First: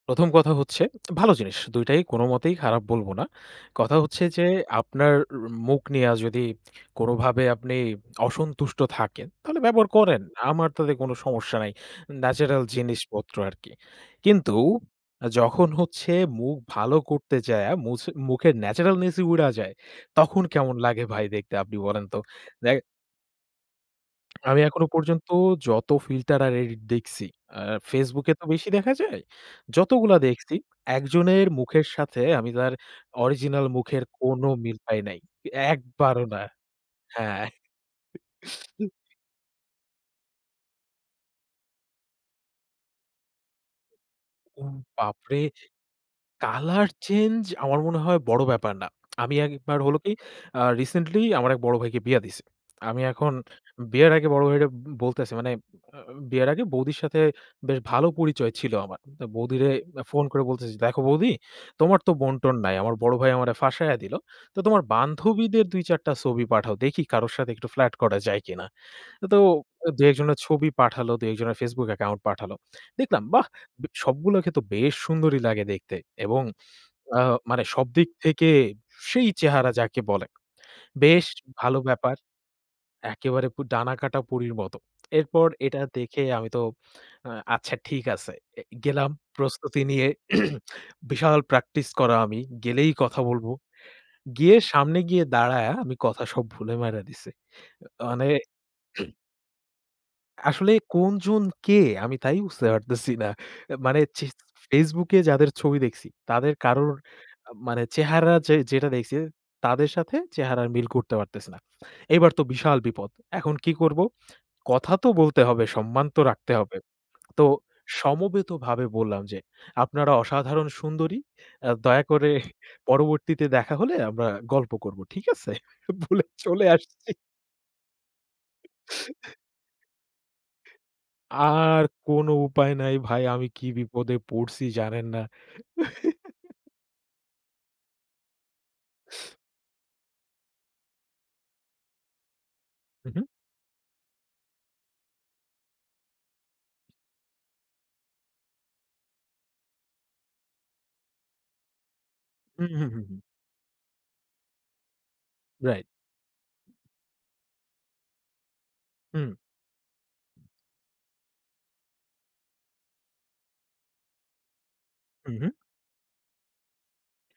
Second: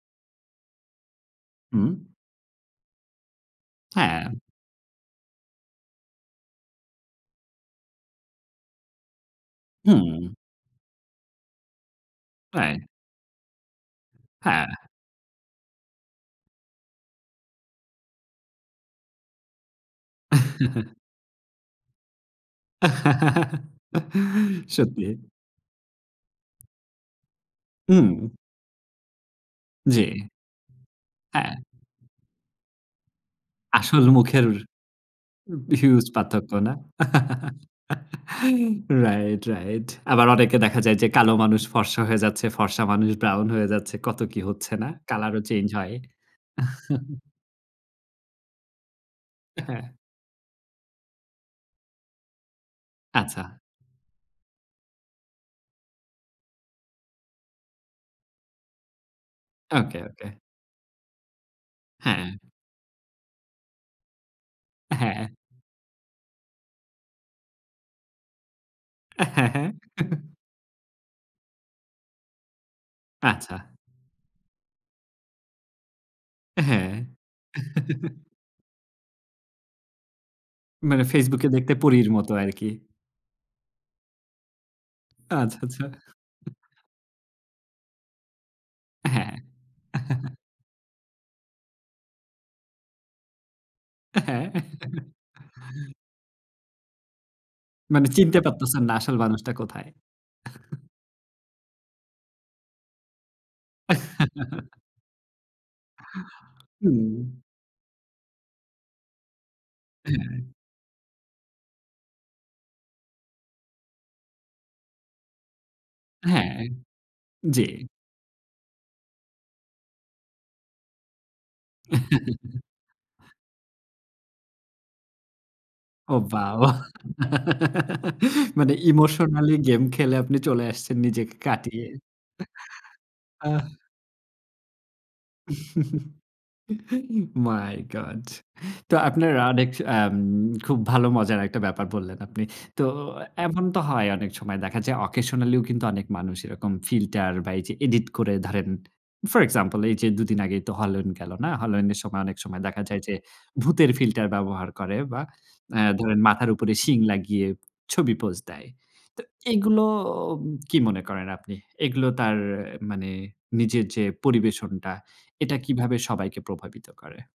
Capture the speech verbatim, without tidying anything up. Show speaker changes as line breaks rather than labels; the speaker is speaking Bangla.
প্রথম কথা হচ্ছে ভালো জিনিস। দুই
হুম।
টাই কোনমতেই খারাপ বলব না। কথা হচ্ছে
হ্যাঁ।
যে, আপনার অ মুখ নিয়া যদি কোনভাবে আপনি অসন্তুষ্ট থাকেন, তাহলে ব্যবহার করেন।
হুম।
আমার তাতে কোন সমস্যা নাই। ন্যাচারাল
হ্যাঁ।
জিনিসপত্র আরকি। কিন্তু
হ্যাঁ।
যখন হচ্ছে মুখ ভালো করতে যায়া, মুছ মুখের ন্যাচারালনেসই উইড়া যায়, তখন কেমন লাগে ভাই দেখতে? আপনি বলেন তো। দেক আমি এখনো
সত্যি।
পর্যন্ত যত ফিল্টার আর এডিট দেখছি। আ
হুম।
FaceBook এ তো বেশি দেখা যায়। যতগুলা
জ্বী।
দেখছি একজনের
হ্যাঁ।
মুখের সাথে আমি তার অরিজিনাল মুখের
আসল
কোন
মুখের
মিল পাই নাই।
হিউজ
একবারও না।
পার্থক্য, না?
হ্যাঁ।
Right, right. আবার অনেকে দেখা যায় যে, কালো মানুষ ফর্সা হয়ে যাচ্ছে, ফর্সা মানুষ ব্রাউন হয়ে যাচ্ছে, কত কি
উ
হচ্ছে না? কালার
বাপরে!
ও চেঞ্জ হয়।
কালার চেঞ্জ, আমার মনে হয় বড় ব্যাপার না আমি আগে একবার
হ্যাঁ।
হলো কি? আ রিসেন্টলি আমার এক বড় ভাইকে বিয়া দিছি। আমি এখন
আচ্ছা।
বিয়ের আগে বড় ভাইরে বলতেছি। মানে আ বিয়ের আগে বৌদির সাথে বেশ ভালো পরিচয় ছিল আমার। বৌদিরে
ওকে,
ফোন
ওকে।
করে বলতেছি, দেখো বৌদি তোমার তো
হ্যাঁ।
বোন-টোন নাই। আমার বড় ভাই আমারে ফাঁসাইয়া দিল। তো তোমার
হ্যাঁ।
বান্ধবীদের দুই চার টা ছবি পাঠাও। দেখি কারো সাথে একটু ফ্লাট করা যায় কিনা।
হ্যাঁ,
তো
হ্যাঁ।
দুই এক জনের ছবি পাঠালো, দুই এক জনের FaceBook অ্যাকাউন্ট পাঠালো। দেখলাম বাহ!
আচ্ছা।
সবগুলোকে তো বেশ সুন্দরি লাগে দেখতে এবং
হ্যাঁ।
আ মানে সবদিক থেকে সেই চেহারা! যাকে বলে।
মানে
বেশ
FaceBook এ দেখতে
ভালো
পরীর
ব্যাপার,
মত আরকি।
একেবারে ডানাকাটা পরীর মতো। এরপর
আচ্ছা,
এটা
আচ্ছা।
দেখে আমি তো আচ্ছা ঠিক আছে। এ গেলাম
হ্যাঁ।
প্রস্তুতি নিয়ে বিশাল প্র্যাকটিস করা আমি, গেলেই কথা বলব।
হ্যাঁ।
গিয়ে সামনে গিয়ে দাঁড়ায়া আমি কথা সব ভুলে মাইরা দিছি।
মানে
মানে
চিনতে পারতেছেন না। আসল মানুষটা কোথায়?
আসলে কোনজন কে? আমি তাই বুঝতে পারতেছি না। মানে যে, সি FaceBook যাদের ছবি দেখছি, তাদের কারোর
হুম।
মানে চেহারা যে যেটা দেখছি। তাদের সাথে
হ্যাঁ,
চেহারা মিল করতে পারতেছে না। এবার তো বিশাল বিপদ। এখন কি করব? কথা তো বলতে হবে, সম্মান তো রাখতে
হ্যাঁ,
হবে। তো
জ্বী।
সমবেতভাবে বললাম যে, আপনারা অসাধারণ সুন্দরী। আ দয়া করে পরবর্তীতে দেখা হলে আমরা গল্প করব। ঠিক আছে?
ও
বলে
ওয়াও!
চলে আসছি
মানে ইমোশনালি গেম খেলে আপনি চলে আসছেন নিজেকে
আর
কাটিয়ে
কোনো উপায় নাই ভাই, আমি
আ
কী বিপদে পড়ছি জানেন না।
my God তো আপনার অনেক আ খুব ভালো মজার একটা ব্যাপার বললেন আপনি। তো
হু, হুম।
এমন তো হয় অনেক সময় দেখা যায়। অকেশনালিও কিন্তু অনেক মানুষ এরকম ফিল্টার বা এই যে, এডিট করে। ধরেন ফর এক্সাম্পল, এই যে, দুই দিন আগেই তো হলোইন গেল না? হলোইন এর সময় অনেক সময়
হু,
দেখা
হু, হু,
যায় যে,
হুম।
ভূতের ফিল্টার ব্যবহার করে বা
রাইট।
এ্যা ধরেন মাথার উপরে শিং লাগিয়ে ছবি পোজ দেয়। তো
হুম।
এগুলো কি মনে করেন আপনি? এগুলো তার মানে নিজের যে, পরিবেশনটা,
হু, হুম।
এটা কীভাবে সবাইকে প্রভাবিত করে?